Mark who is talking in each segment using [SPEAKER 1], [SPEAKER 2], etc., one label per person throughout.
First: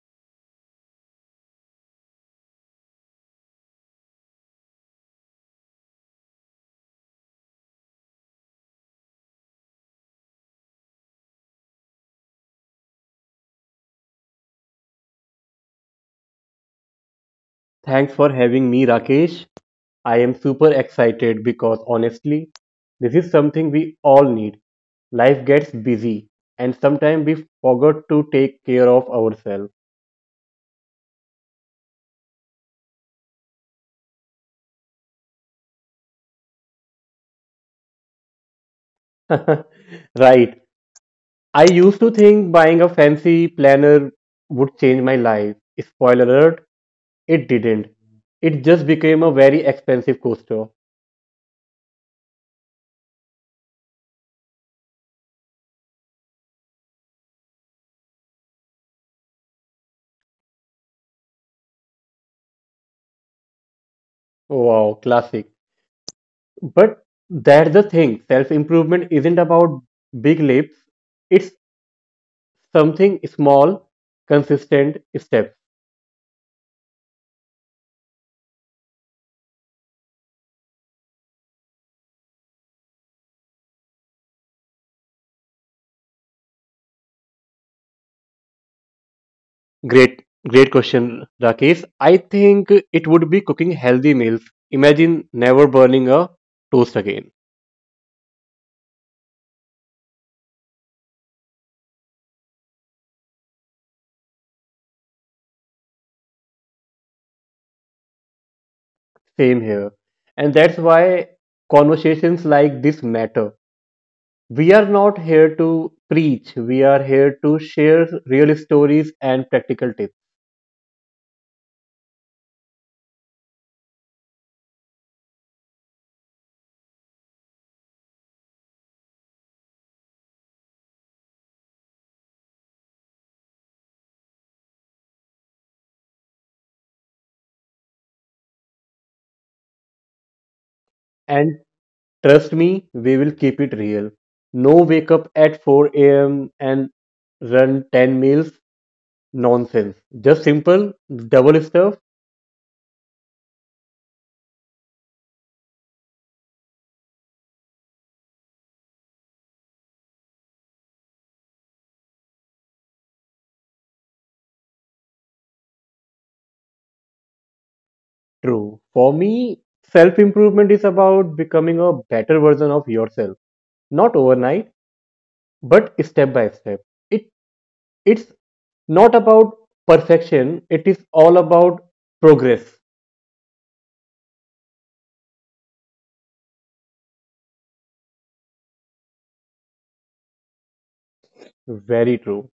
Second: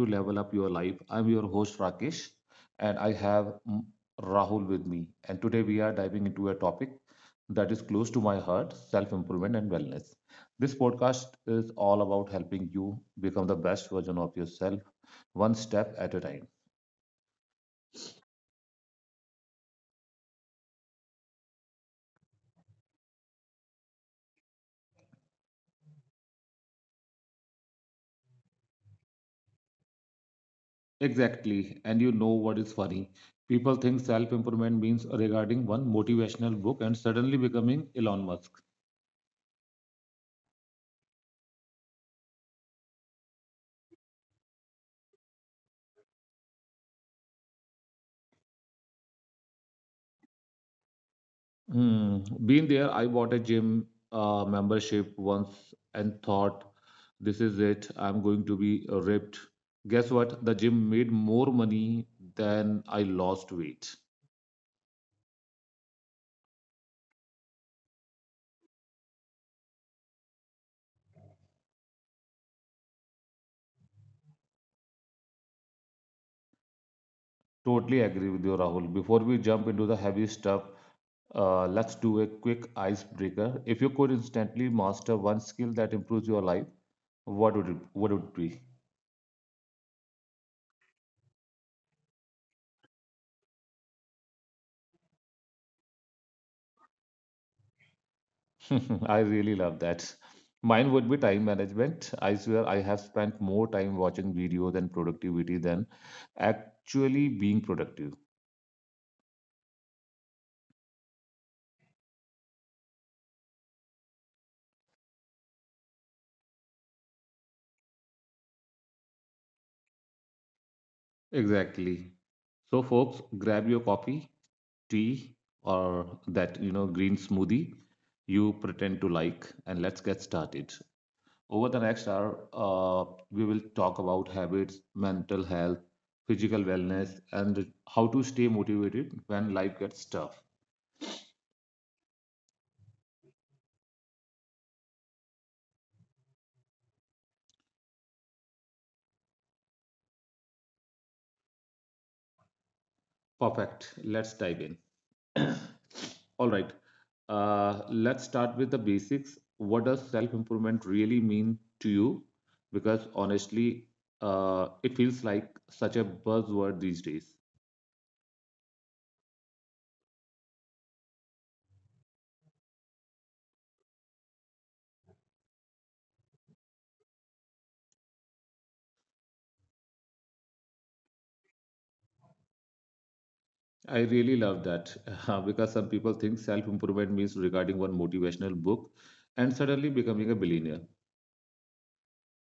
[SPEAKER 1] to Level Up Your Life. I'm your host, Rakesh, and I have Rahul with me. And today we are diving into a topic that is close to my heart, self improvement and wellness. This podcast is all about helping you become the best version of yourself, one step at a time.
[SPEAKER 2] Thanks for having me, Rakesh. I am super excited because honestly, this is something we all need. Life gets busy, and sometimes we forget to take care of ourselves.
[SPEAKER 1] Exactly. And you know what is funny? People think self improvement means regarding one motivational book and suddenly becoming Elon Musk.
[SPEAKER 2] Right. I used to think buying a fancy planner would change my life. Spoiler alert, it didn't. It just became a very expensive coaster.
[SPEAKER 1] Mm, been there. I bought a gym membership once and thought, this is it. I'm going to be ripped. Guess what? The gym made more money than I lost weight.
[SPEAKER 2] Wow, classic. But that's the thing self improvement isn't about big leaps. It's something small, consistent steps.
[SPEAKER 1] Totally agree with you, Rahul. Before we jump into the heavy stuff, let's do a quick icebreaker. If you could instantly master one skill that improves your life, what would it be?
[SPEAKER 2] Great, great question, Rakesh. I think it would be cooking healthy meals. Imagine never burning a toast again.
[SPEAKER 1] I really love that. Mine would be time management. I swear I have spent more time watching videos and productivity than actually being productive.
[SPEAKER 2] Same here. And that's why conversations like this matter. We are not here to preach, we are here to share real stories and practical tips.
[SPEAKER 1] Exactly. So, folks, grab your coffee, tea, or that green smoothie you pretend to like, and let's get started. Over the next hour, we will talk about habits, mental health, physical wellness, and how to stay motivated when life gets tough.
[SPEAKER 2] And trust me, we will keep it real. No wake up at 4 a.m. and run 10 meals. Nonsense. Just simple, double stuff.
[SPEAKER 1] Perfect. Let's dive in. All right. Let's start with the basics. What does self-improvement really mean to you? Because honestly, it feels like such a buzzword these days.
[SPEAKER 2] True. For me, self improvement is about becoming a better version of yourself. Not overnight, but step by step. It it's not about perfection, it is all about progress.
[SPEAKER 1] I really love that because some people think self-improvement means regarding one motivational book and suddenly becoming a billionaire.
[SPEAKER 2] Very true.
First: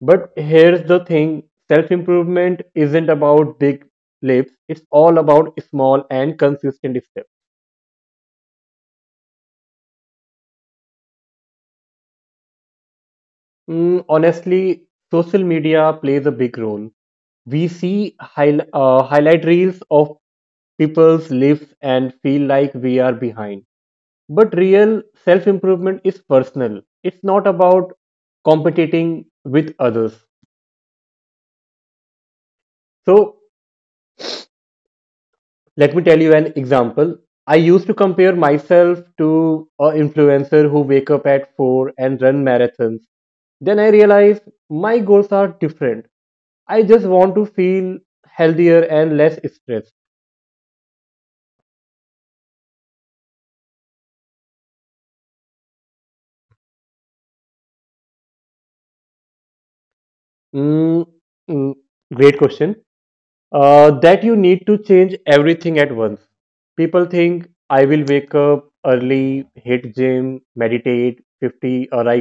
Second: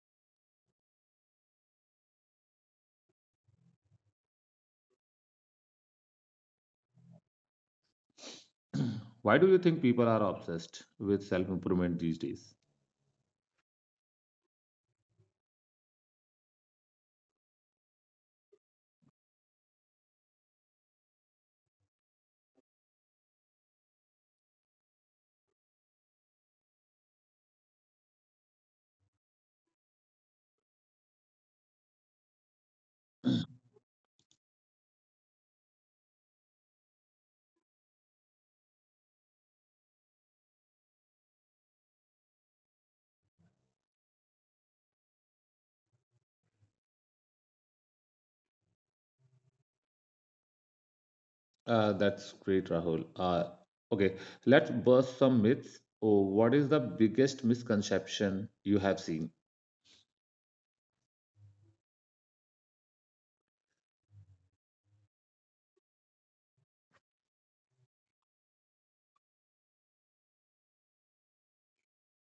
[SPEAKER 2] But here's the thing self improvement isn't about big leaps, it's all about small and consistent steps.
[SPEAKER 1] Why do you think people are obsessed with self-improvement these days?
[SPEAKER 2] Honestly, social media plays a big role. We see highlight reels of people's lives and feel like we are behind. But real self improvement is personal, it's not about competing with others. So, let me tell you an example. I used to compare myself to an influencer who wake up at 4 and run marathons. Then I realized my goals are different. I just want to feel healthier and less stressed.
[SPEAKER 1] That's great, Rahul. Okay, let's burst some myths. Oh, what is the biggest misconception you have seen?
[SPEAKER 2] Mm, mm, Great question. That you need to change everything at once. People think I will wake up early, hit gym, meditate 50 or I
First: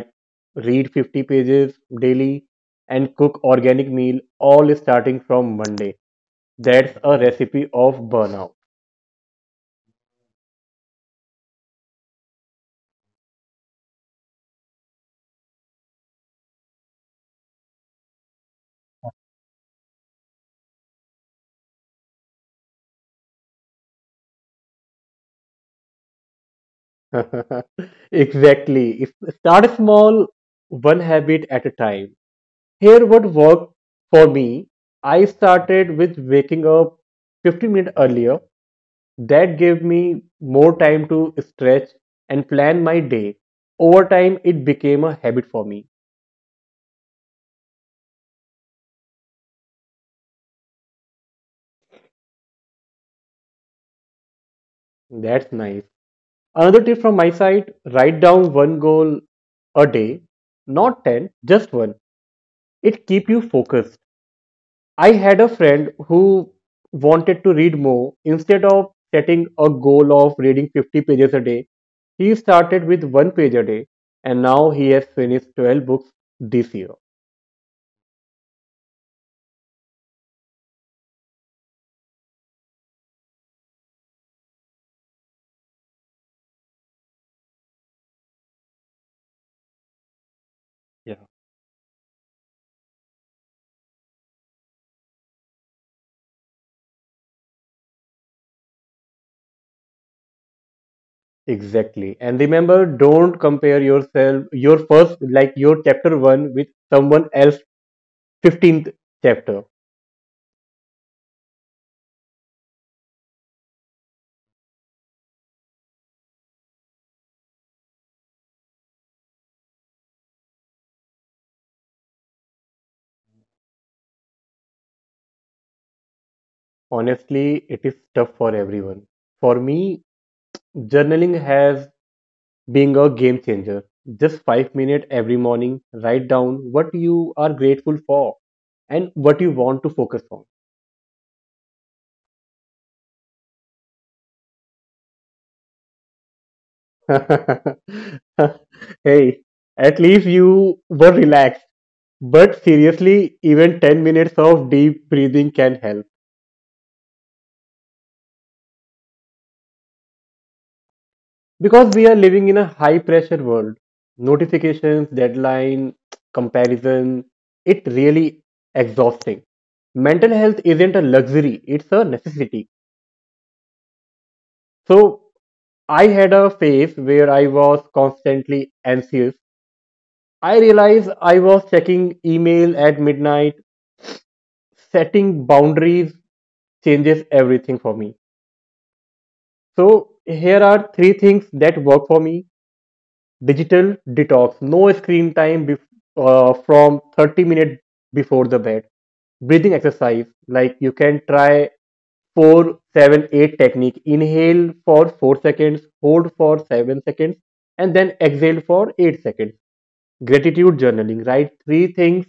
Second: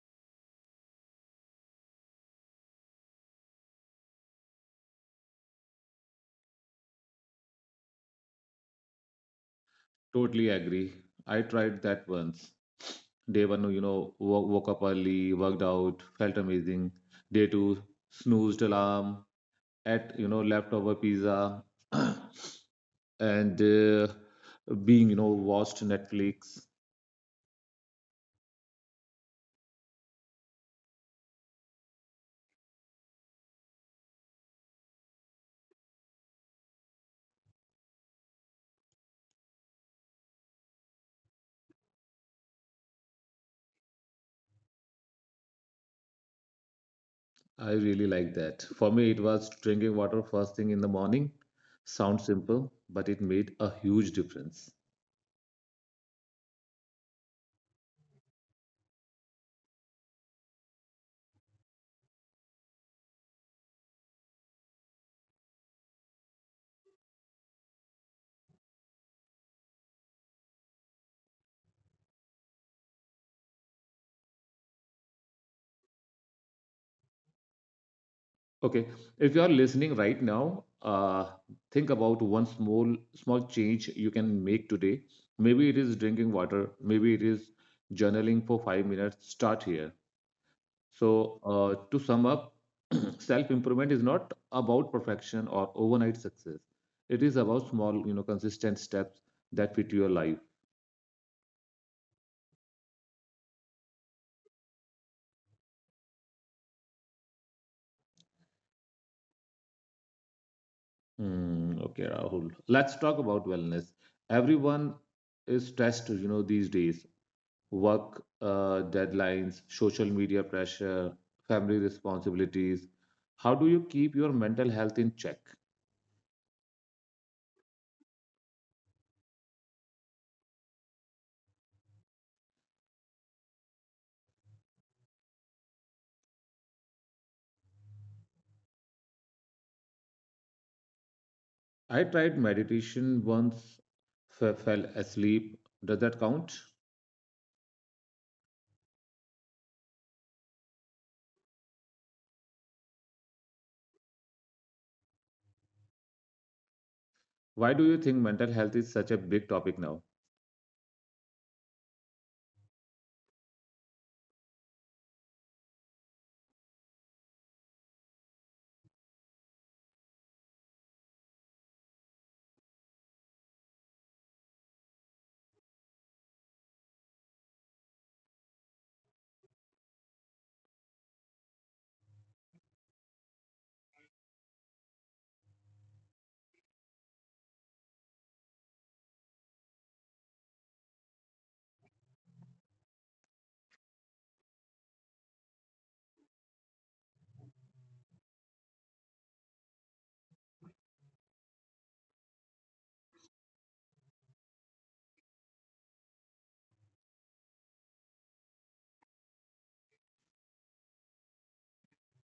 [SPEAKER 2] read 50 pages daily and cook organic meal all starting from Monday. That's a recipe of burnout.
[SPEAKER 1] Totally agree. I tried that once. Day one, woke up early, worked out, felt amazing. Day two, snoozed alarm, ate, leftover pizza, and watched Netflix.
[SPEAKER 2] Exactly. Start small, one habit at a time. Here what worked for me, I started with waking up 15 minutes earlier. That gave me more time to stretch and plan my day. Over time, it became a habit for me.
[SPEAKER 1] I really like that. For me, it was drinking water first thing in the morning. Sounds simple, but it made a huge difference.
[SPEAKER 2] That's nice. Another tip from my side write down one goal a day, not 10, just one. It keep you focused. I had a friend who wanted to read more. Instead of setting a goal of reading 50 pages a day, he started with one page a day and now he has finished 12 books this year.
[SPEAKER 1] Okay, if you are listening right now, think about one small change you can make today. Maybe it is drinking water. Maybe it is journaling for 5 minutes. Start here. So to sum up, self improvement is not about perfection or overnight success. It is about small, consistent steps that fit your life.
[SPEAKER 2] Exactly. And remember, don't compare yourself, your first, like your chapter one, with someone else's 15th chapter.
[SPEAKER 1] Hmm. Okay, Rahul. Let's talk about wellness. Everyone is stressed, these days. Work deadlines, social media pressure, family responsibilities. How do you keep your mental health in check?
[SPEAKER 2] Honestly, it is tough for everyone. For me, journaling has been a game changer. Just 5 minutes every morning, write down what you are grateful for and what you want to focus on.
[SPEAKER 1] I tried meditation once, fell asleep. Does that count?
[SPEAKER 2] Hey, at least you were relaxed. But seriously, even 10 minutes of deep breathing can help.
[SPEAKER 1] Why do you think mental health is such a big topic now?
[SPEAKER 2] Because we are living in a high pressure world, notifications, deadline, comparison, it really exhausting. Mental health isn't a luxury, it's a necessity. So I had a phase where I was constantly anxious. I realized I was checking email at midnight, setting boundaries changes everything for me. So here are three things that work for me: digital detox, no screen time from 30 minutes before the bed; breathing exercise, like you can try 4-7-8 technique, inhale for 4 seconds, hold for 7 seconds, and then exhale for 8 seconds; gratitude journaling, write three things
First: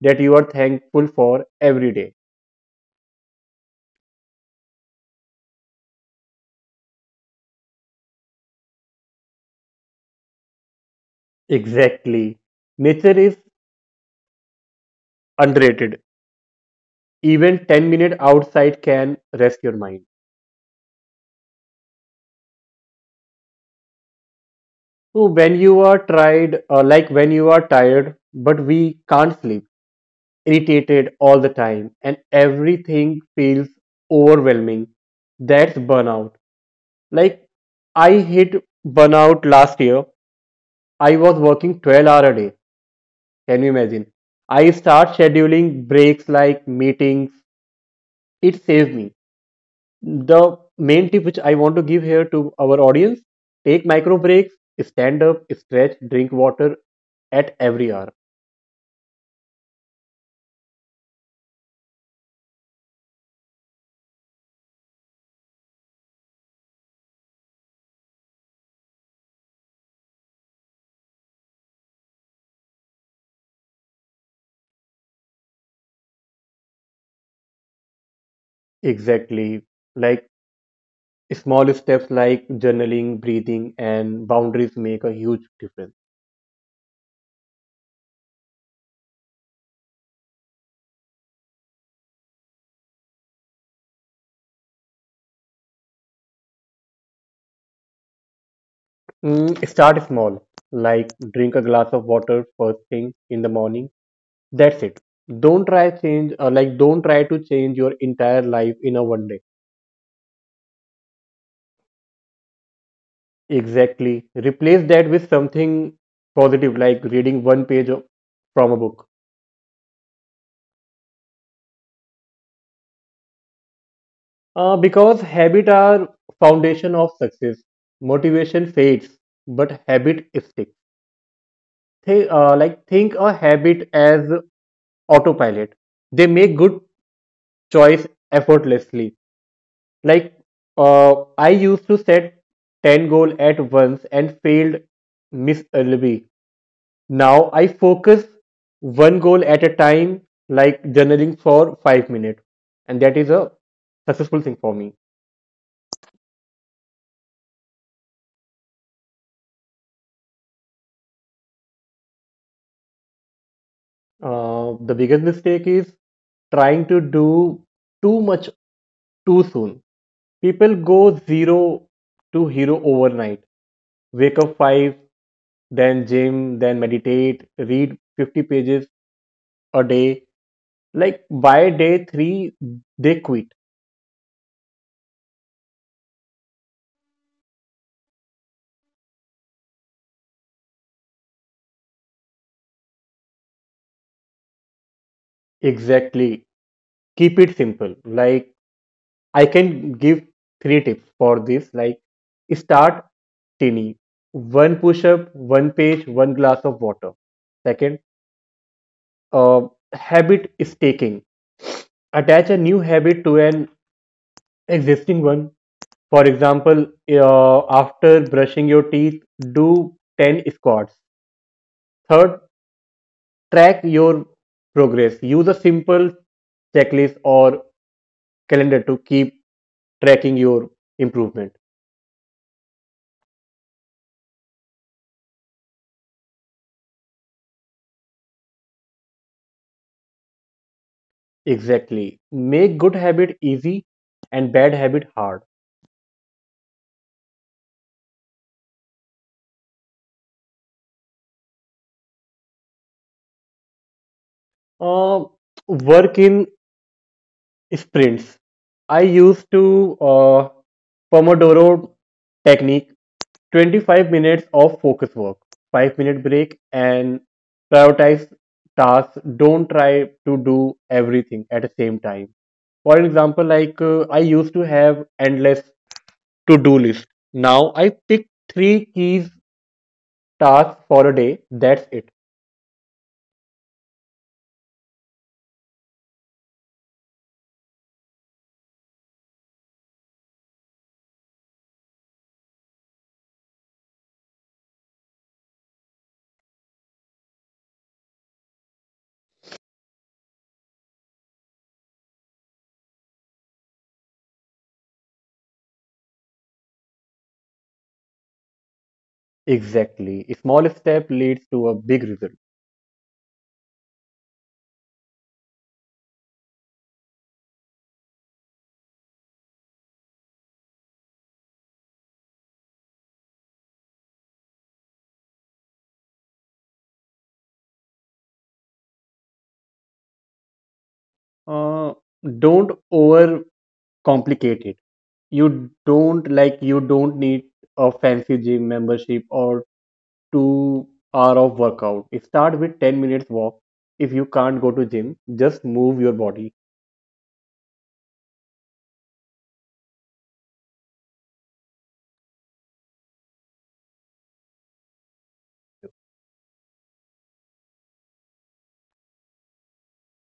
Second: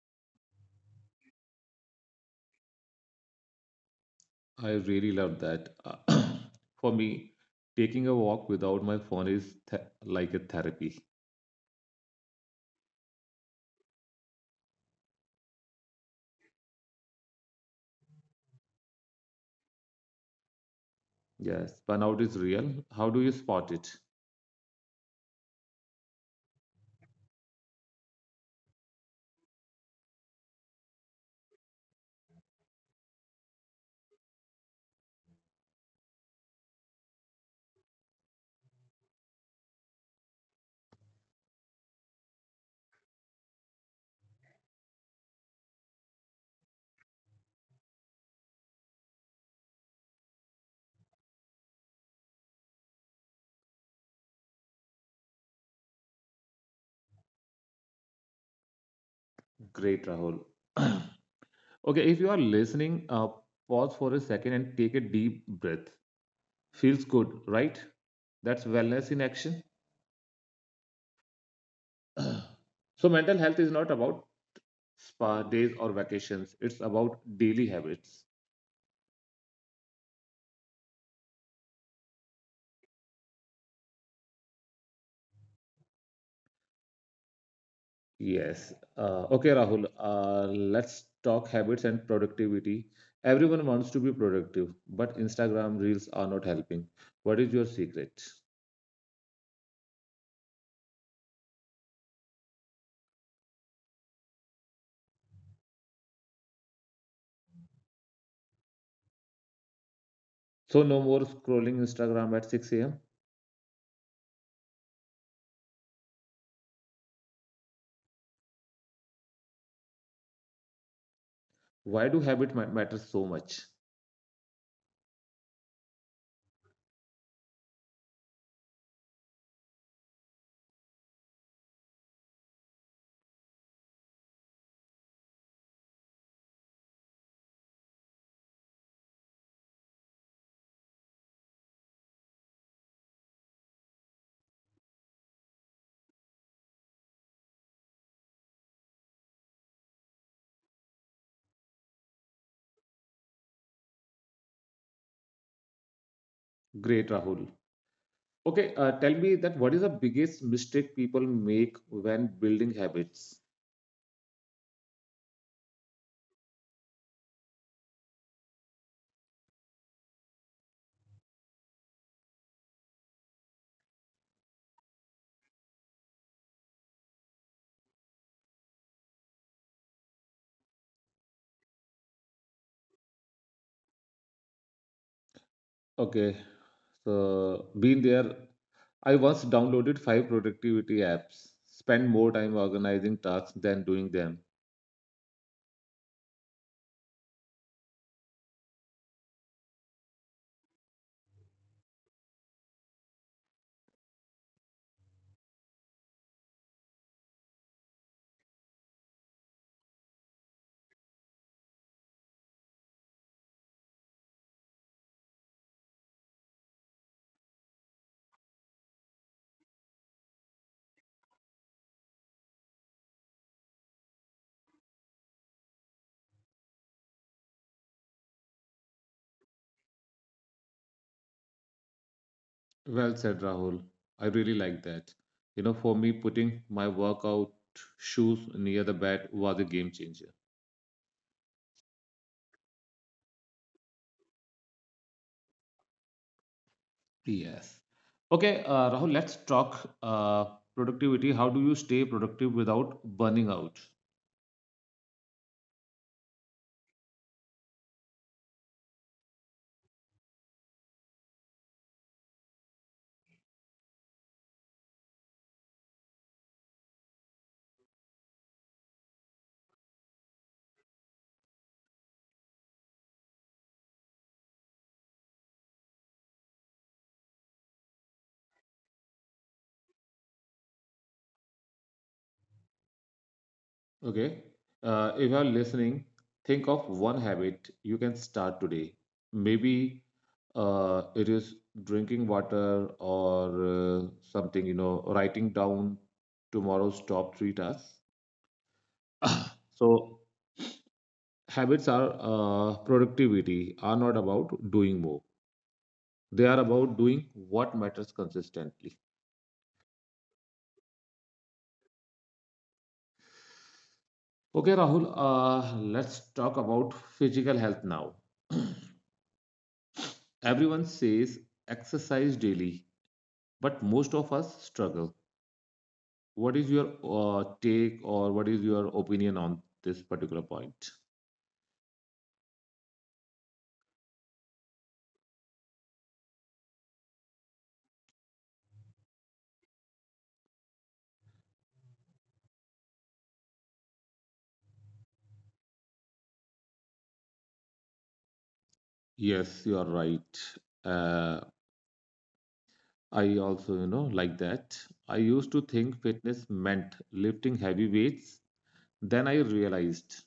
[SPEAKER 2] that you are thankful for every day.
[SPEAKER 1] I really love that. For me, taking a walk without my phone is like a therapy.
[SPEAKER 2] Exactly. Nature is underrated. Even 10 minutes outside can rest your mind.
[SPEAKER 1] Yes, burnout is real. How do you spot it?
[SPEAKER 2] So when you are like when you are tired, but we can't sleep, irritated all the time, and everything feels overwhelming, that's burnout. Like I hit burnout last year. I was working 12 hour a day. Can you imagine? I start scheduling breaks like meetings. It saved me. The main tip which I want to give here to our audience, take micro breaks, stand up, stretch, drink water at every hour.
[SPEAKER 1] Great, Rahul. Okay, if you are listening, pause for a second and take a deep breath. Feels good, right? That's wellness in action. So, mental health is not about spa days or vacations, it's about daily habits.
[SPEAKER 2] Exactly. Like small steps like journaling, breathing, and boundaries make a huge difference.
[SPEAKER 1] Yes. Okay, Rahul, let's talk habits and productivity. Everyone wants to be productive, but Instagram reels are not helping. What is your secret?
[SPEAKER 2] Start small, like drink a glass of water first thing in the morning. That's it. Don't try to change your entire life in a one day.
[SPEAKER 1] So no more scrolling Instagram at 6 a.m.
[SPEAKER 2] Exactly. Replace that with something positive, like reading one page from a book.
[SPEAKER 1] Why do matter so much?
[SPEAKER 2] Because habit are foundation of success. Motivation fades, but habit sticks. Think a habit as autopilot. They make good choice effortlessly. Like I used to set 10 goal at once and failed miserably. Now I focus one goal at a time, like journaling for 5 minutes, and that is a successful thing for me.
[SPEAKER 1] Great, Rahul. Okay, tell me that what is the biggest mistake people make when building habits?
[SPEAKER 2] The biggest mistake is trying to do too much too soon. People go zero to hero overnight: wake up 5, then gym, then meditate, read 50 pages a day. Like by day 3 they quit.
[SPEAKER 1] Okay, so being there, I once downloaded five productivity apps, spent more time organizing tasks than doing them.
[SPEAKER 2] Exactly. Keep it simple. Like I can give three tips for this. Like, start tiny: one push up, one page, one glass of water. Second, uh, habit is attach a new habit to an existing one. For example, after brushing your teeth do 10 squats. Third, track your progress. Use a simple checklist or calendar to keep tracking your improvement.
[SPEAKER 1] Well said, Rahul. I really like that. You know, for me, putting my workout shoes near the bed was a game changer.
[SPEAKER 2] Exactly. Make good habit easy and bad habit hard.
[SPEAKER 1] Yes. Okay, Rahul, let's talk productivity. How do you stay productive without burning out?
[SPEAKER 2] Uh, Work in sprints. I used to Pomodoro technique: 25 minutes of focus work, 5-minute break, and prioritize tasks. Don't try to do everything at the same time. For an example, like I used to have endless to do list. Now I pick three keys tasks for a day, that's it.
[SPEAKER 1] Okay, if you're listening, think of one habit you can start today. Maybe it is drinking water or something, you know, writing down tomorrow's top three tasks. So, habits are productivity are not about doing more, they are about doing what matters consistently.
[SPEAKER 2] Exactly, a small step leads to a big result.
[SPEAKER 1] Okay, Rahul, let's talk about physical health now. Everyone says exercise daily, but most of us struggle. What is your take, or what is your opinion on this particular point?
[SPEAKER 2] uh, don't overcomplicate it. You don't like you don't need a fancy gym membership or 2 hour of workout. Start with 10 minutes walk. If you can't go to gym, just move your body.
[SPEAKER 1] Yes, you are right. Uh, I also, you know, like that. I used to think fitness meant lifting heavy weights. Then I realized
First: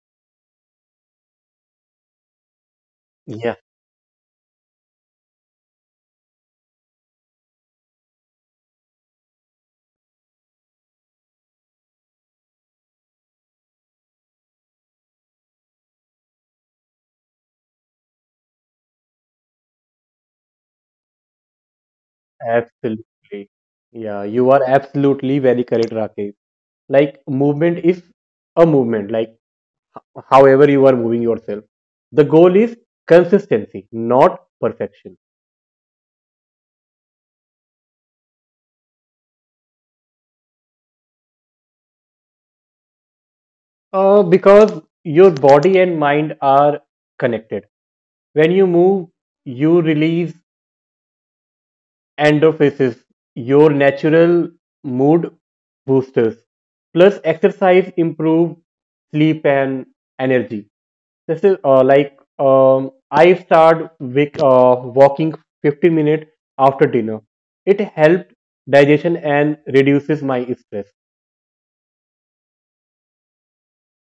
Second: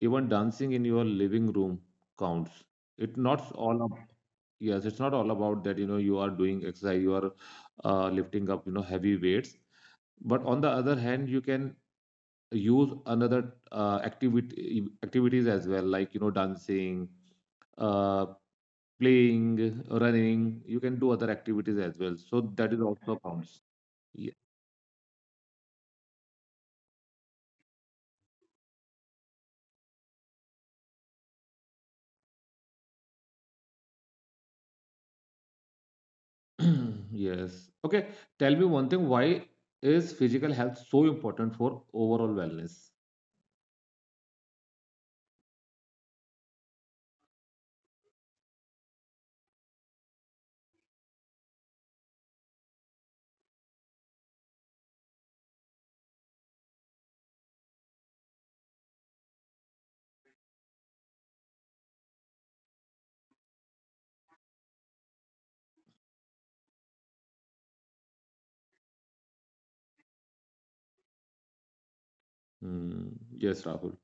[SPEAKER 1] even dancing in your living room counts. It's not all, yes it's not all about that, you know, you are doing exercise, you are lifting up, you know, heavy weights, but on the other hand you can use another activity activities as well, like, you know, dancing uh, playing, running, you can do other activities as well, so that is also
[SPEAKER 2] Absolutely.
[SPEAKER 1] counts.
[SPEAKER 2] Yeah,
[SPEAKER 1] Ye-
[SPEAKER 2] you are absolutely very correct, Rakesh. Like movement is a movement, like however you are moving yourself. The goal is consistency, not perfection.
[SPEAKER 1] yes, okay, tell me one thing, why is physical health so important for overall wellness?
[SPEAKER 2] Because your body and mind are connected. When you move, you release endorphins, your natural mood boosters. Plus, exercise improves sleep and energy. This is like I started with, walking 15 minutes after dinner. It helps digestion and reduces my stress.
[SPEAKER 1] Hmm. Yes, Rahul.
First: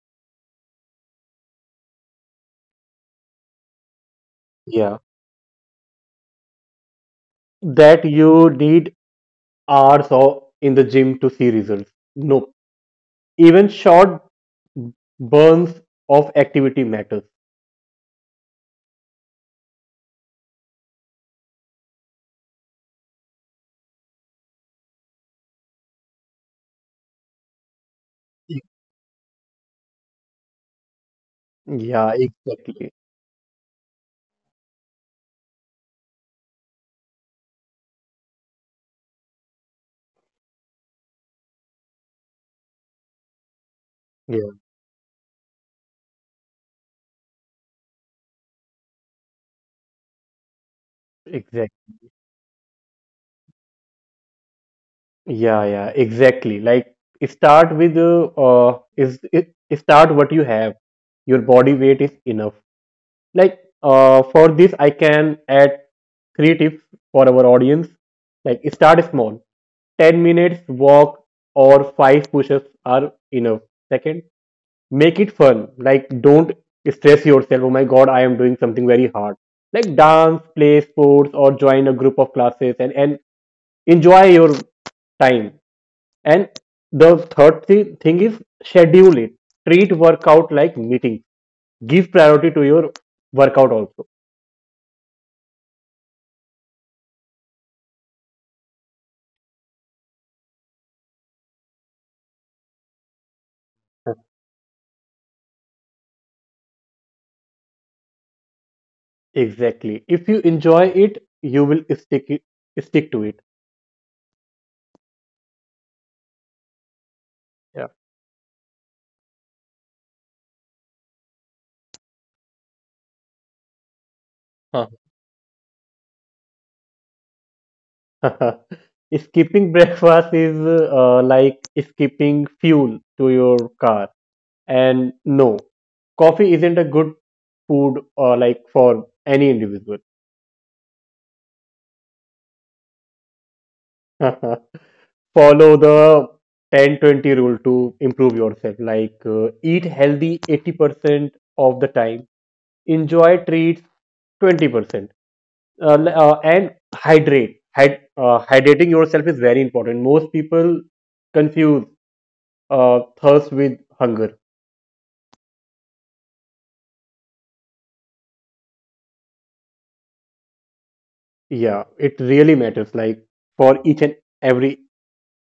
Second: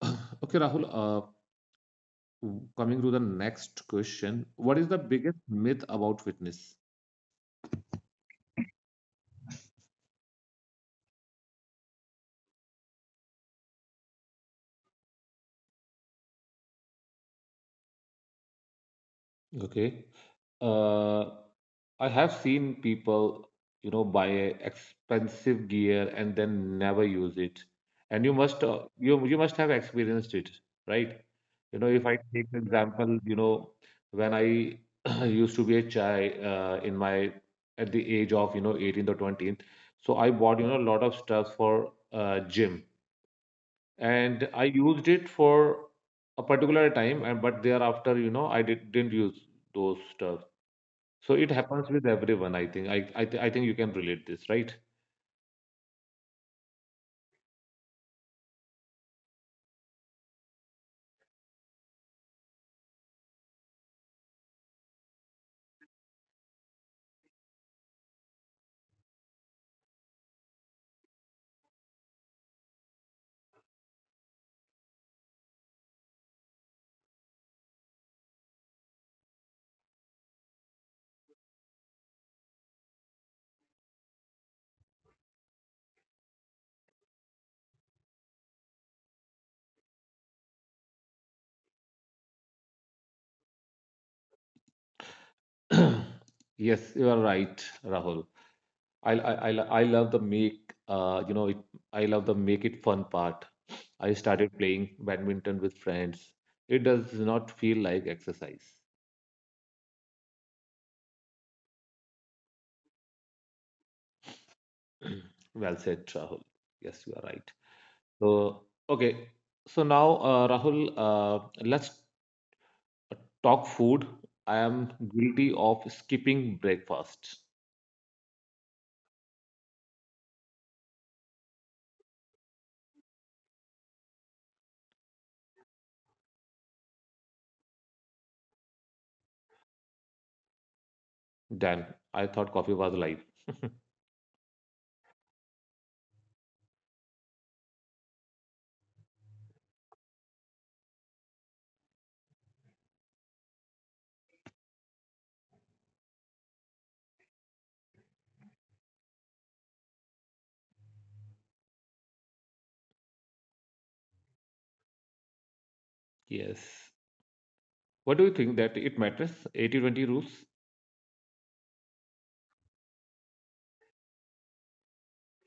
[SPEAKER 1] Okay, Rahul. Coming to the next question, what is
[SPEAKER 2] Yeah.
[SPEAKER 1] the biggest myth about fitness?
[SPEAKER 2] That you need hours or in the gym to see results. No, even short burns of activity matters.
[SPEAKER 1] Okay, uh, I have seen people, you know, buy expensive gear and then never use it, and you must you must have experienced it, right? You know, if
[SPEAKER 2] Yeah,
[SPEAKER 1] I take an
[SPEAKER 2] exactly.
[SPEAKER 1] example, you know, when I used to be a child in my, at the age of, you know, 18th or 20th, so I bought, you know, a lot of stuff for gym, and
[SPEAKER 2] Yeah,
[SPEAKER 1] I used it for a particular time, and but thereafter, you know, didn't use those stuff. So it
[SPEAKER 2] exactly.
[SPEAKER 1] happens with everyone, I think. I think you can relate this, right?
[SPEAKER 2] Yeah, yeah, exactly. Like start with is it start what you have. Your body weight is enough. Like for this I can add three tips for our audience. Like, start small: 10 minutes walk or 5 push-ups are enough. Second, make it fun. Like, don't stress yourself: oh my god, I am doing something very hard. Like, dance, play sports, or join a group of classes and enjoy your time. And the third thing is schedule it. Treat workout like meeting. Give priority to your workout also.
[SPEAKER 1] Yes, you are right, Rahul. I I love the make you know it, I love the make it fun part. I started playing badminton with friends. It does not feel like exercise.
[SPEAKER 2] Exactly. If you enjoy it, you will stick to it.
[SPEAKER 1] Well said, Rahul. Yes, you are right.
[SPEAKER 2] Yeah.
[SPEAKER 1] So, okay. So now, Rahul, let's talk food. I
[SPEAKER 2] Huh.
[SPEAKER 1] am guilty of skipping breakfast.
[SPEAKER 2] Skipping breakfast is like skipping fuel to your car. And no, coffee isn't a good food like for any individual.
[SPEAKER 1] Damn, I thought coffee was life.
[SPEAKER 2] Follow the 10/20 rule to improve yourself. Like eat healthy 80% of the time, enjoy treats 20%, uh, and hydrate. Hydrating yourself is very important. Most people confuse thirst with hunger.
[SPEAKER 1] Yes. What do you think that it matters? 80-20 rules.
[SPEAKER 2] Yeah, it really matters. Like for each and every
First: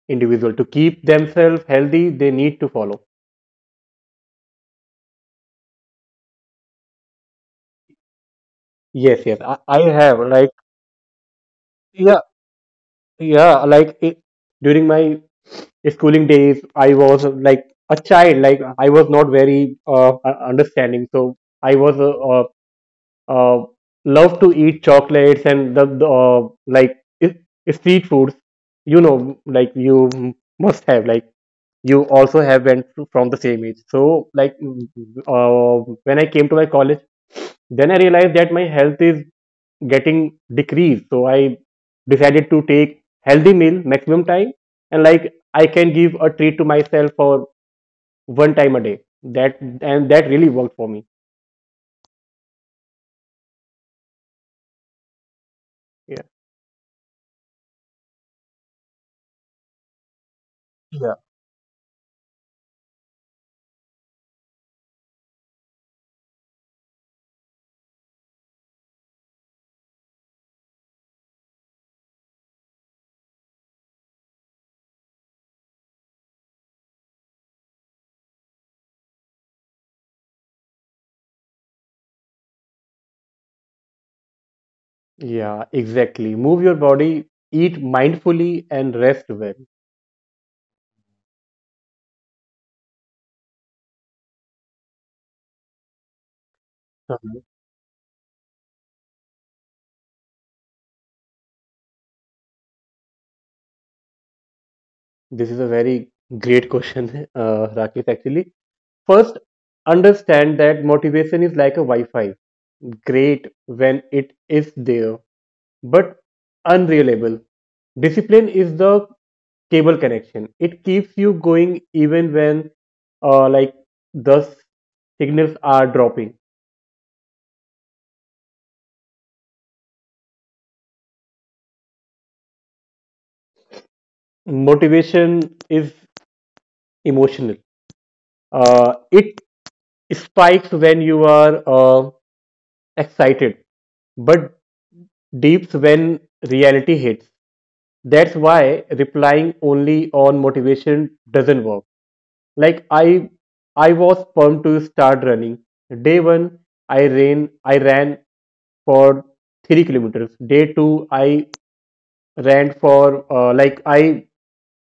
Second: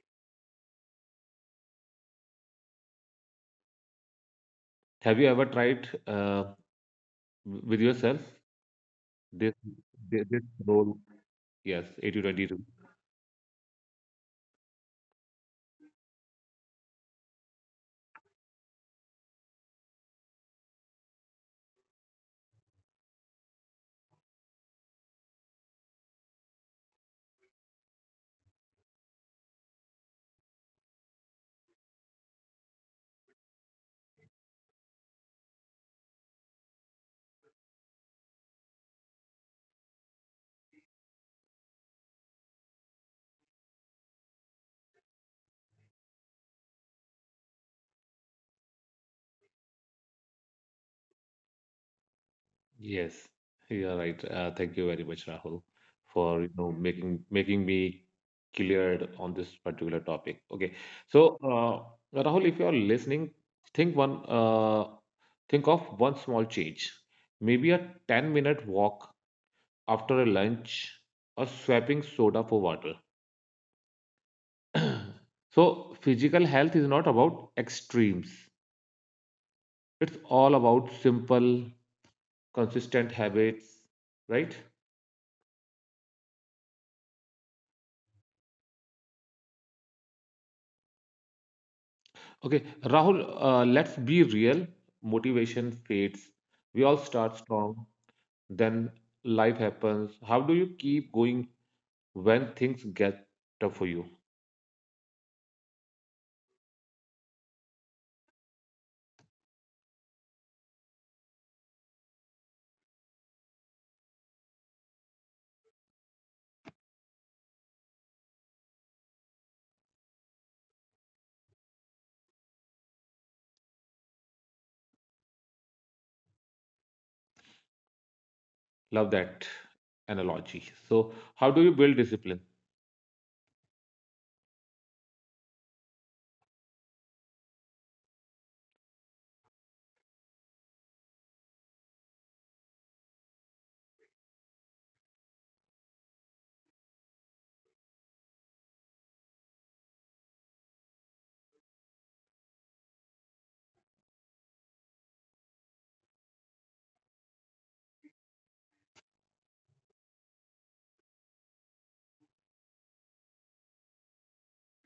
[SPEAKER 2] individual to keep themselves healthy, they need to follow.
[SPEAKER 1] Have you ever tried with yourself
[SPEAKER 2] Yes, yes,
[SPEAKER 1] this,
[SPEAKER 2] I have.
[SPEAKER 1] this
[SPEAKER 2] Like,
[SPEAKER 1] role? Yes,
[SPEAKER 2] yeah,
[SPEAKER 1] 80-20 20 rule.
[SPEAKER 2] yeah. Like it, during my schooling days, I was like a child. Like I was not very understanding. So I was uh, love to eat chocolates and the street foods. Like you must have, like you also have from the same age, so like when I came to my college, then I realized that my health is getting decreased. So I decided to take healthy meal maximum time, and like I can give a treat to myself for one time a day, that really worked for me.
[SPEAKER 1] Yes, you are right. Thank you very much, Rahul, for making me cleared on this particular topic. Okay,
[SPEAKER 2] Yeah.
[SPEAKER 1] so Rahul, if you are listening, think one uh, think of one small change, maybe a 10 minute walk after a lunch, or swapping soda for water. So physical health is not about extremes. It's all about simple, consistent habits, right?
[SPEAKER 2] Yeah, exactly. Move your body, eat mindfully, and rest well.
[SPEAKER 1] Okay, Rahul, let's be real. Motivation fades. We all start
[SPEAKER 2] Uh-huh.
[SPEAKER 1] strong, then life happens. How do you keep going when things get tough for you?
[SPEAKER 2] This is a very great question, Rakesh, actually. First, understand that motivation is like a Wi Fi. Great when it is there, but unreliable. Discipline is the cable connection. It keeps you going even when, uh, like, the signals are dropping.
[SPEAKER 1] Love that analogy. So, how do you build discipline?
[SPEAKER 2] Motivation is emotional. It spikes when you are excited, but dips when reality hits. That's why replying only on motivation doesn't work. Like I was pumped to start running. Day one, I ran for 3 kilometers. Day two, I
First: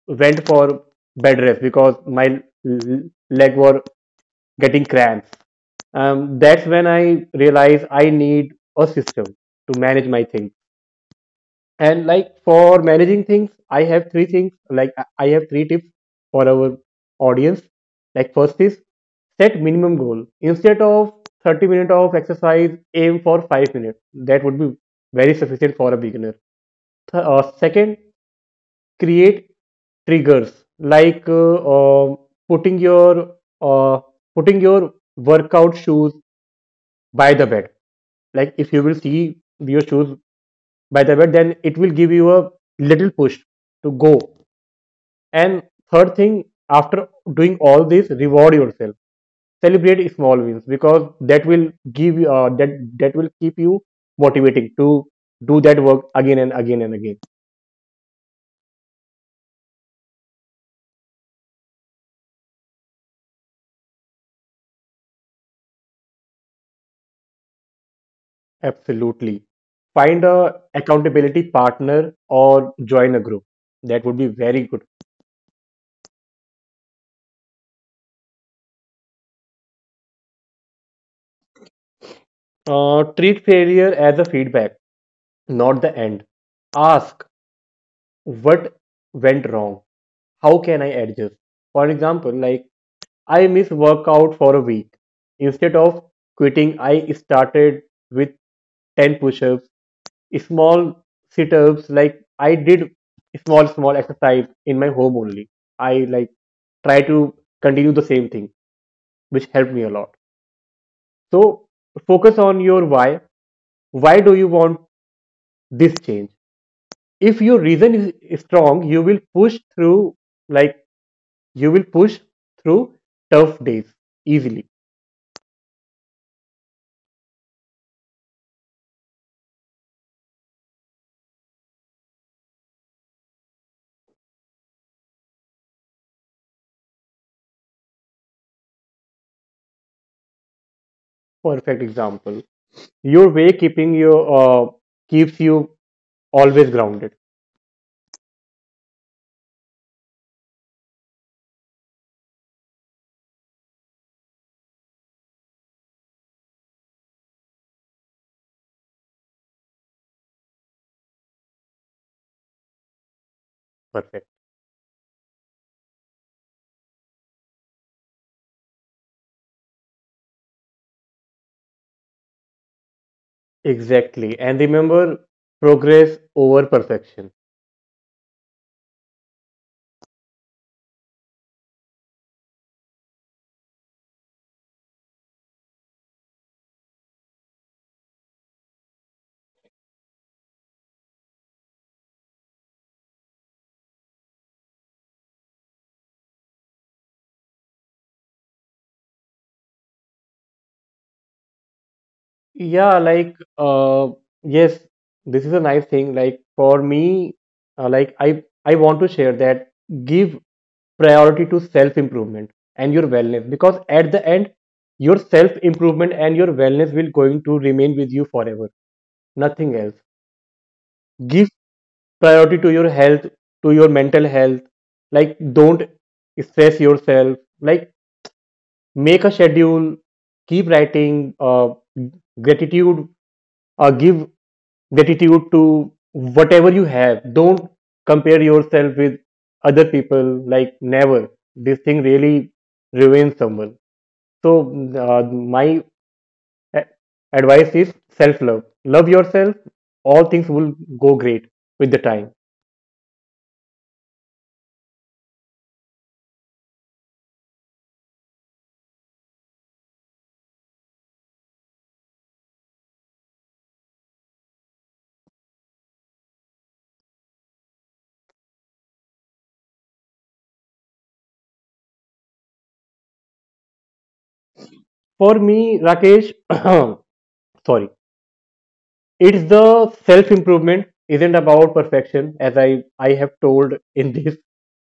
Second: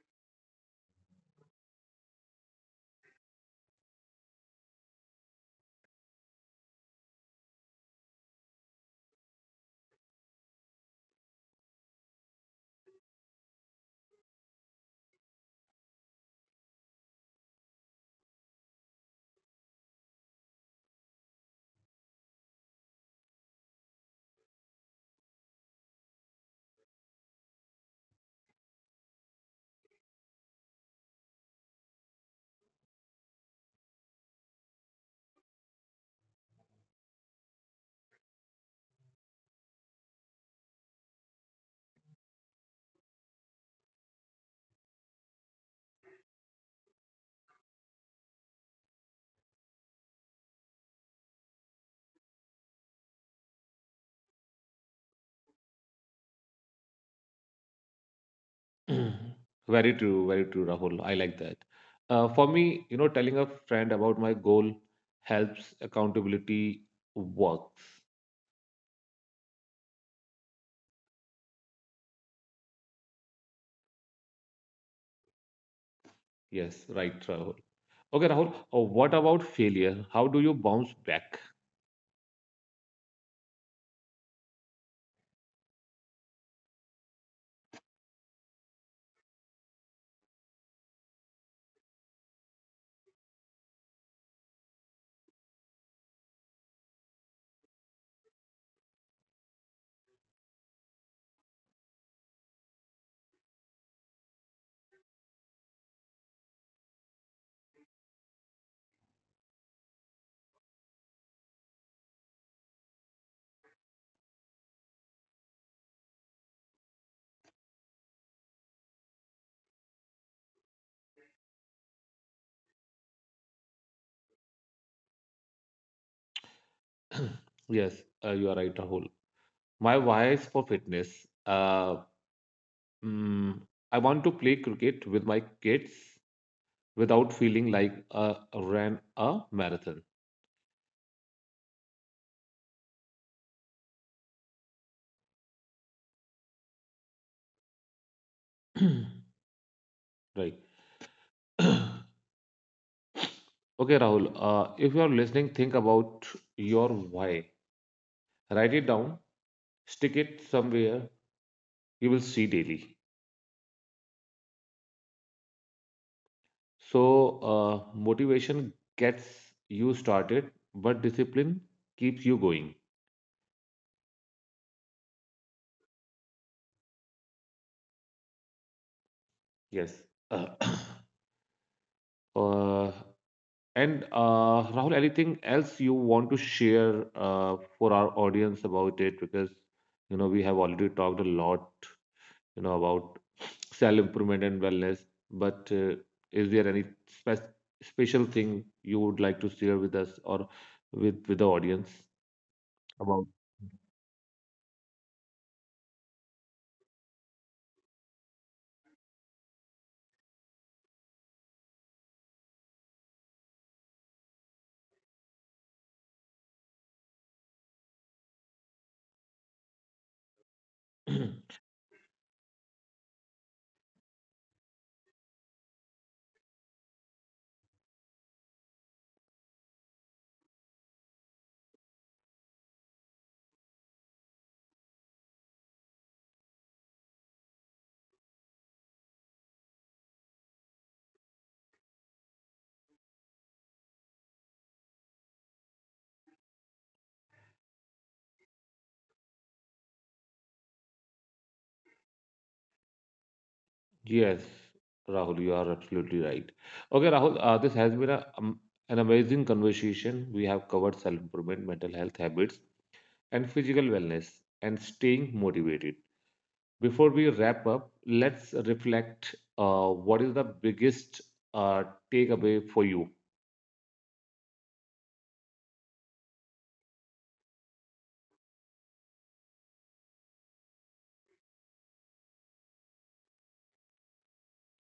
[SPEAKER 2] went for bed rest because my l- leg were getting cramps. That's when I realized I need a system to manage my things. And like for managing things, I have three things. Like I have three tips for our audience. Like first is set minimum goal. Instead of 30 minutes of exercise, aim for 5 minutes. That would be very sufficient for a beginner. Second, create triggers like putting your uh, putting your workout shoes by the bed. Like if you will see your shoes by the bed, then it will give you a little push to go. And third thing, after doing all this, reward yourself. Celebrate small wins because that will give you that will keep you motivating to do that work again and again and again.
[SPEAKER 1] Very true, Rahul. I like that. For me, you know, telling a friend about my goal helps, accountability works.
[SPEAKER 2] Absolutely. Find a accountability partner or join a group. That would be very good.
[SPEAKER 1] Yes, right, Rahul. Okay, Rahul, what about failure? How do you bounce back?
[SPEAKER 2] Treat failure as a feedback, not the end. Ask what went wrong? How can I adjust? For example, like I miss workout for a week. Instead of quitting, I started with 10 push ups, small sit ups. Like I did small, small exercise in my home only. I like try to continue the same thing, which helped me a lot. So focus on your why. Why do you want this change? If your reason is strong, you will push through like you will push through tough days easily.
[SPEAKER 1] Yes, you are right, Rahul. My why is for fitness. Mm, I want to play cricket with my kids without feeling like I ran a marathon.
[SPEAKER 2] Perfect example. Your way keeping you keeps you always grounded.
[SPEAKER 1] Right. Okay, Rahul, if you are listening, think about your why. Write it down, stick it somewhere, you will see daily.
[SPEAKER 2] Perfect.
[SPEAKER 1] So, motivation gets you started, but discipline keeps you going.
[SPEAKER 2] Exactly. And remember progress over perfection.
[SPEAKER 1] Yes. Uh, and Rahul, anything else you want to share for our audience about it? Because you know we have already talked a lot, you know, about self improvement and wellness. But is there any special thing you would like to share with us or with the audience
[SPEAKER 2] Yeah,
[SPEAKER 1] about?
[SPEAKER 2] like uh, yes, this is a nice thing. Like for me, like I want to share that give priority to self improvement and your wellness because at the end your self improvement and your wellness will going to remain with you forever, nothing else. Give priority to your health, to your mental health. Like don't stress yourself, like make a schedule, keep writing gratitude, give gratitude to whatever you have. Don't compare yourself with other people, like never. This thing really ruins someone. So uh, my a- advice is self love. Love yourself, all things will go great with the time.
[SPEAKER 1] Yes, Rahul, you are absolutely right. Okay, Rahul, this has been a, an amazing conversation. We have covered self improvement, mental health habits and physical wellness and staying motivated. Before we wrap up, let's reflect, what is the biggest uh, takeaway for you?
[SPEAKER 2] For me, Rakesh, sorry, it's the self improvement isn't about perfection, as I have told in this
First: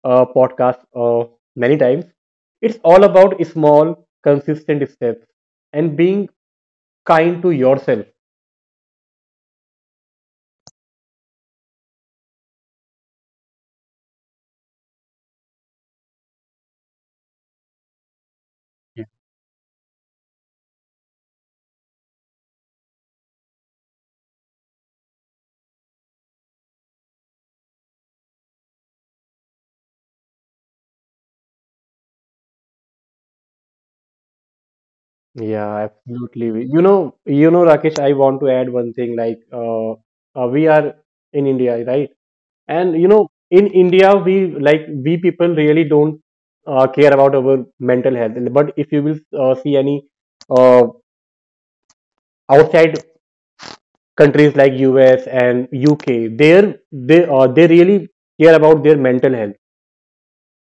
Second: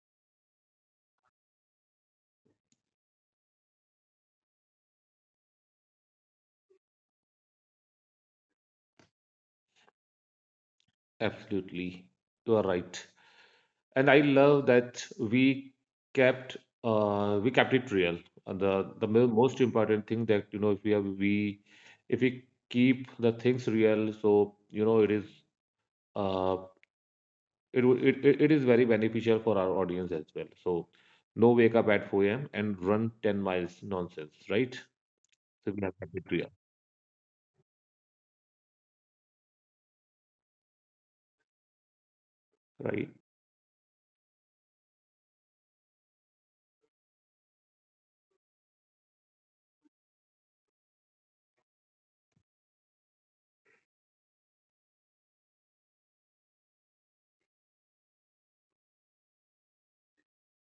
[SPEAKER 2] podcast many times. It's all about small, consistent steps and being kind to yourself.
[SPEAKER 1] Absolutely, you are right. And I love that kept we kept it real. And the
[SPEAKER 2] Yeah.
[SPEAKER 1] the mo- most important thing, that you know if we keep the things real, so you know it is. Uh, it wo- it is very beneficial for our audience as well. So no wake up at 4 a.m. and run 10 miles nonsense, right?
[SPEAKER 2] Yeah,
[SPEAKER 1] Similar criteria,
[SPEAKER 2] absolutely. You know, Rakesh, I want to add one thing like we are in India, right? And you
[SPEAKER 1] right?
[SPEAKER 2] know in india we, like we people really don't care about our mental health. But if you will see any uh, outside countries like us and uk, there they really care about their mental health.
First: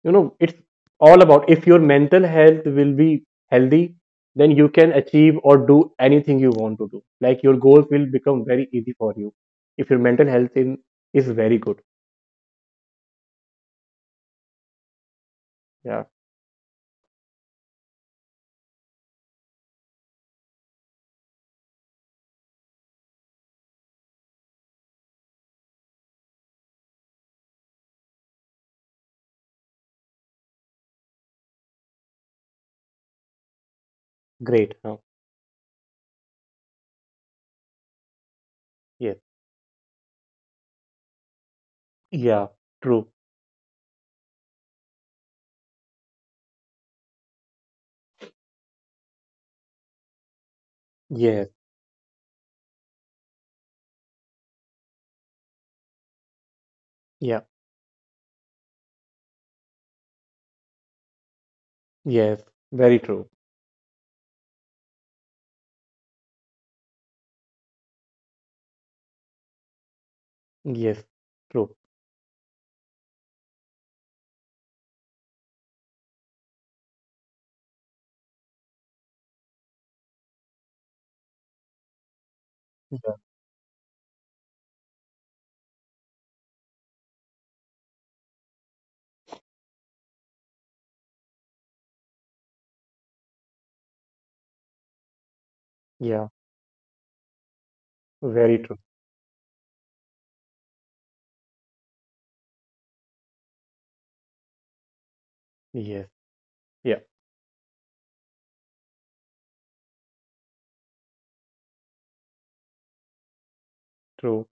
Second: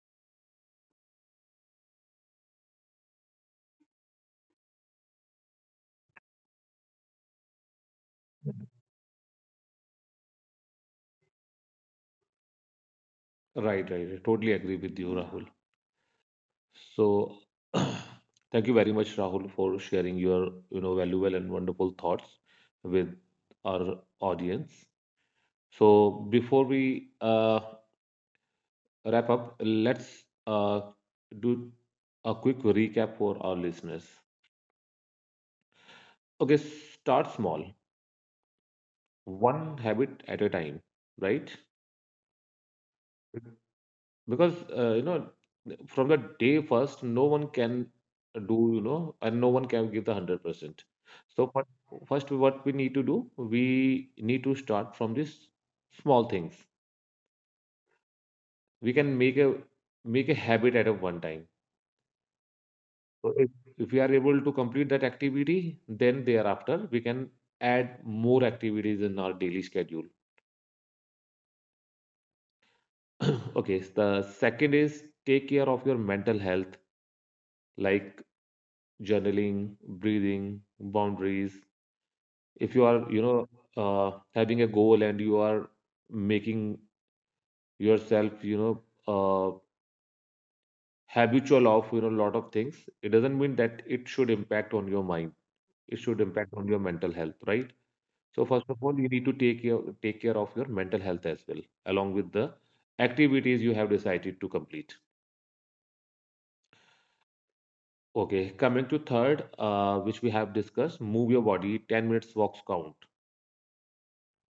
[SPEAKER 2] You know, it's all about if your mental health will be healthy, then you can achieve or do anything you want to do. Like your goals will become very easy for you if your is very good.
[SPEAKER 1] Right. I totally agree with you, Rahul.
[SPEAKER 2] Yeah,
[SPEAKER 1] So thank you very much, Rahul, for sharing your, you know, valuable and wonderful thoughts with our audience. So before we wrap up, let's do a quick recap for our listeners.
[SPEAKER 2] great huh?
[SPEAKER 1] Okay, start small.
[SPEAKER 2] Yes.
[SPEAKER 1] One habit at a time, right?
[SPEAKER 2] Yeah. True.
[SPEAKER 1] Because from the day first, no one can and no one can give the 100%. So
[SPEAKER 2] Yes,
[SPEAKER 1] fir- first, what we need to do, we need to start from these small things.
[SPEAKER 2] yeah,
[SPEAKER 1] We can make a make a habit at a one time.
[SPEAKER 2] yes, very true.
[SPEAKER 1] So if we are able to complete that activity, then thereafter we can add more activities in our daily schedule.
[SPEAKER 2] Yes, true.
[SPEAKER 1] Okay, the second is take care of your mental health like journaling, breathing, boundaries. If you are,
[SPEAKER 2] Yeah,
[SPEAKER 1] having a goal and you are making yourself, uh, habitual of, lot of things, it doesn't mean that it should impact on your mind. It should
[SPEAKER 2] yeah,
[SPEAKER 1] impact on your mental health, right? So
[SPEAKER 2] very
[SPEAKER 1] first
[SPEAKER 2] true.
[SPEAKER 1] of all, you need to take care of your mental health as well, along with the activities you have decided to complete.
[SPEAKER 2] Yes, yeah,
[SPEAKER 1] Okay, coming to third, which we have discussed, move your body, 10 minutes walks count.
[SPEAKER 2] true.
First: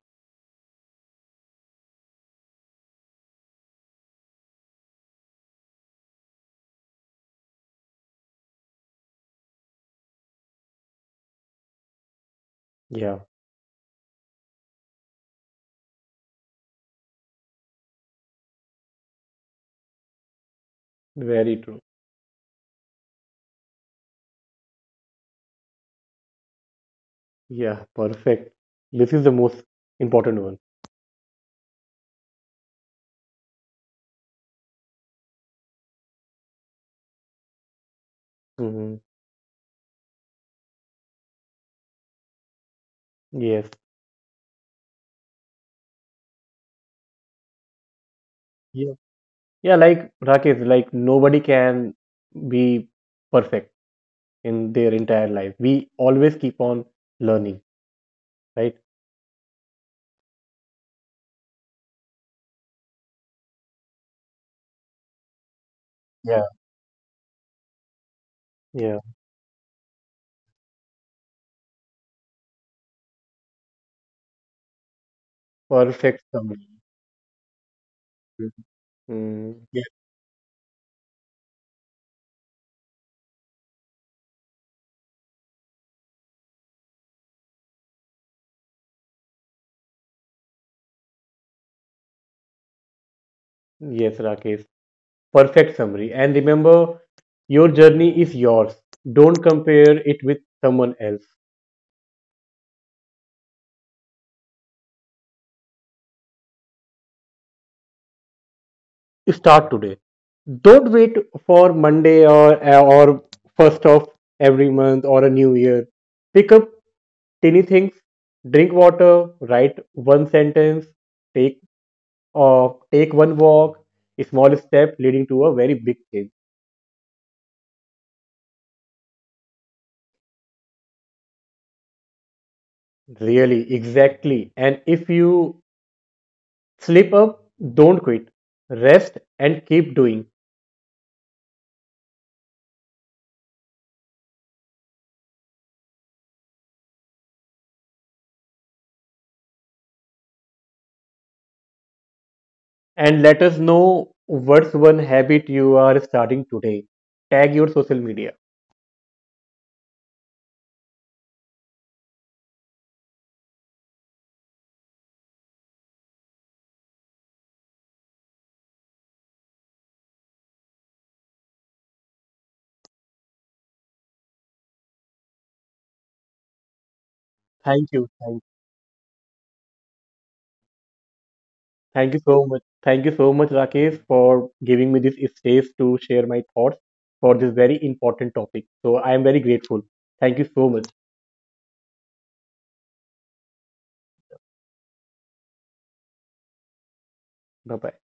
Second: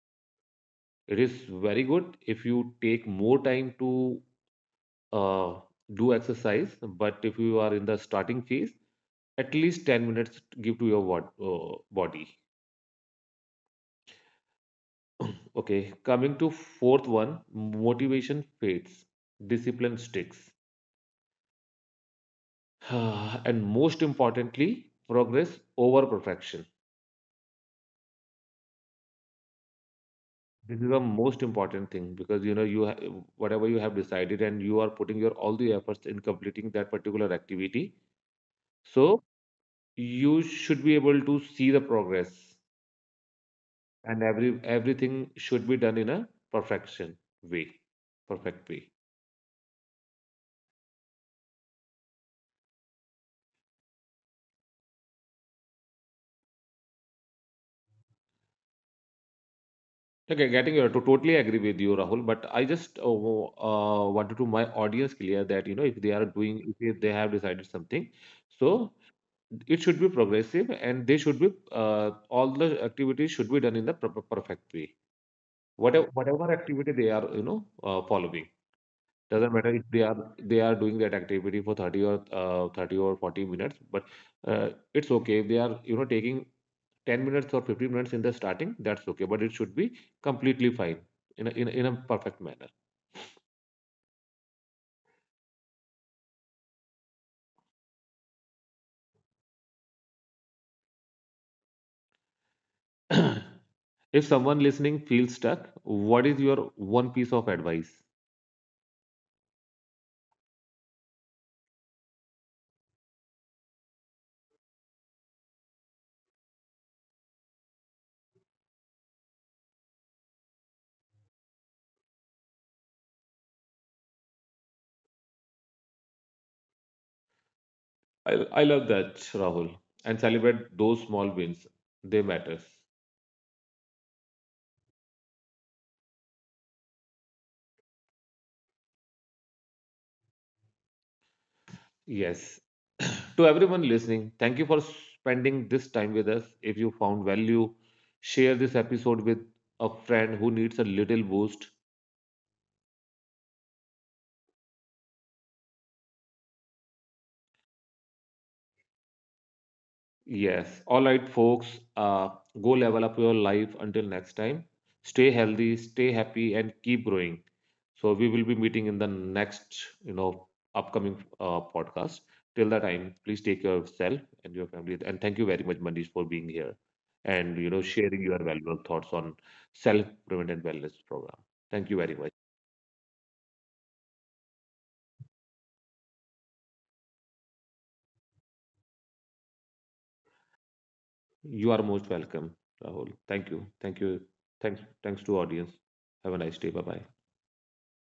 [SPEAKER 1] It is very good if you take more time to uh, do exercise, but if you are in the starting phase, at least 10 minutes give to your body.
[SPEAKER 2] Yeah,
[SPEAKER 1] Okay, coming to fourth one, motivation fades, discipline sticks.
[SPEAKER 2] very true.
[SPEAKER 1] And most importantly, progress over perfection.
[SPEAKER 2] Yeah, perfect. This is the most important one.
[SPEAKER 1] This is the most important thing because whatever you have decided and you are putting your all the efforts in completing that particular activity.
[SPEAKER 2] Hmm.
[SPEAKER 1] So you should be able to see the progress
[SPEAKER 2] Yes,
[SPEAKER 1] and every everything should be done in a perfection way perfect way.
[SPEAKER 2] yeah, yeah. Like Rakesh, like nobody can be perfect in their entire life. We always keep on learning, right?
[SPEAKER 1] Okay, getting you to totally agree with you, Rahul, but I just wanted to my audience clear that you know if they are
[SPEAKER 2] Yeah,
[SPEAKER 1] doing if they have decided something, so
[SPEAKER 2] yeah.
[SPEAKER 1] it should be progressive and they should be, all the activities should be done in the proper perfect way, whatever
[SPEAKER 2] Perfect
[SPEAKER 1] whatever
[SPEAKER 2] summary.
[SPEAKER 1] activity they are following. Doesn't
[SPEAKER 2] Mm-hmm.
[SPEAKER 1] matter if
[SPEAKER 2] Yes,
[SPEAKER 1] they are doing that activity for 30 or 30 or 40 minutes, but it's okay if they are, you know, taking 10 minutes or 15 minutes in the starting. That's okay, but it should be completely fine in a perfect manner.
[SPEAKER 2] yes, Rakesh. Perfect summary. And remember, your journey is yours. Don't compare it with someone else.
[SPEAKER 1] If someone listening feels stuck, what is your one piece of advice?
[SPEAKER 2] Start today. Don't wait for Monday or first of every month or a new year. Pick up tiny things. Drink water. Write one sentence. Take take one walk. A small step leading to a very big change.
[SPEAKER 1] I, I love that, Rahul. And celebrate those small wins. They matter.
[SPEAKER 2] Really, exactly. And if you slip up, don't quit. Rest and keep doing.
[SPEAKER 1] Yes. To everyone listening, thank you for spending this time with us. If you found value, share this episode with a friend who needs a little boost.
[SPEAKER 2] And let us know what's one habit you are starting today. Tag your social media.
[SPEAKER 1] Yes. All right, folks. Go level up your life until next time. Stay healthy, stay happy, and keep growing. So we will be meeting in the next, you know, upcoming podcast. Till that time, please take care of yourself and your family. And thank you very much, Manish, for being here and, you know,
[SPEAKER 2] Thank you.
[SPEAKER 1] sharing your valuable thoughts on self improvement and wellness program. Thank you
[SPEAKER 2] Thank
[SPEAKER 1] very
[SPEAKER 2] you
[SPEAKER 1] much.
[SPEAKER 2] so much. Thank you so much, Rakesh, for giving me this space to share my thoughts for this very important topic. So I am very grateful. Thank you so much.
[SPEAKER 1] You are most welcome, Rahul. Thank you. Thank you. Thanks. Thanks to audience. Have a nice day. Bye bye.
[SPEAKER 2] Bye bye.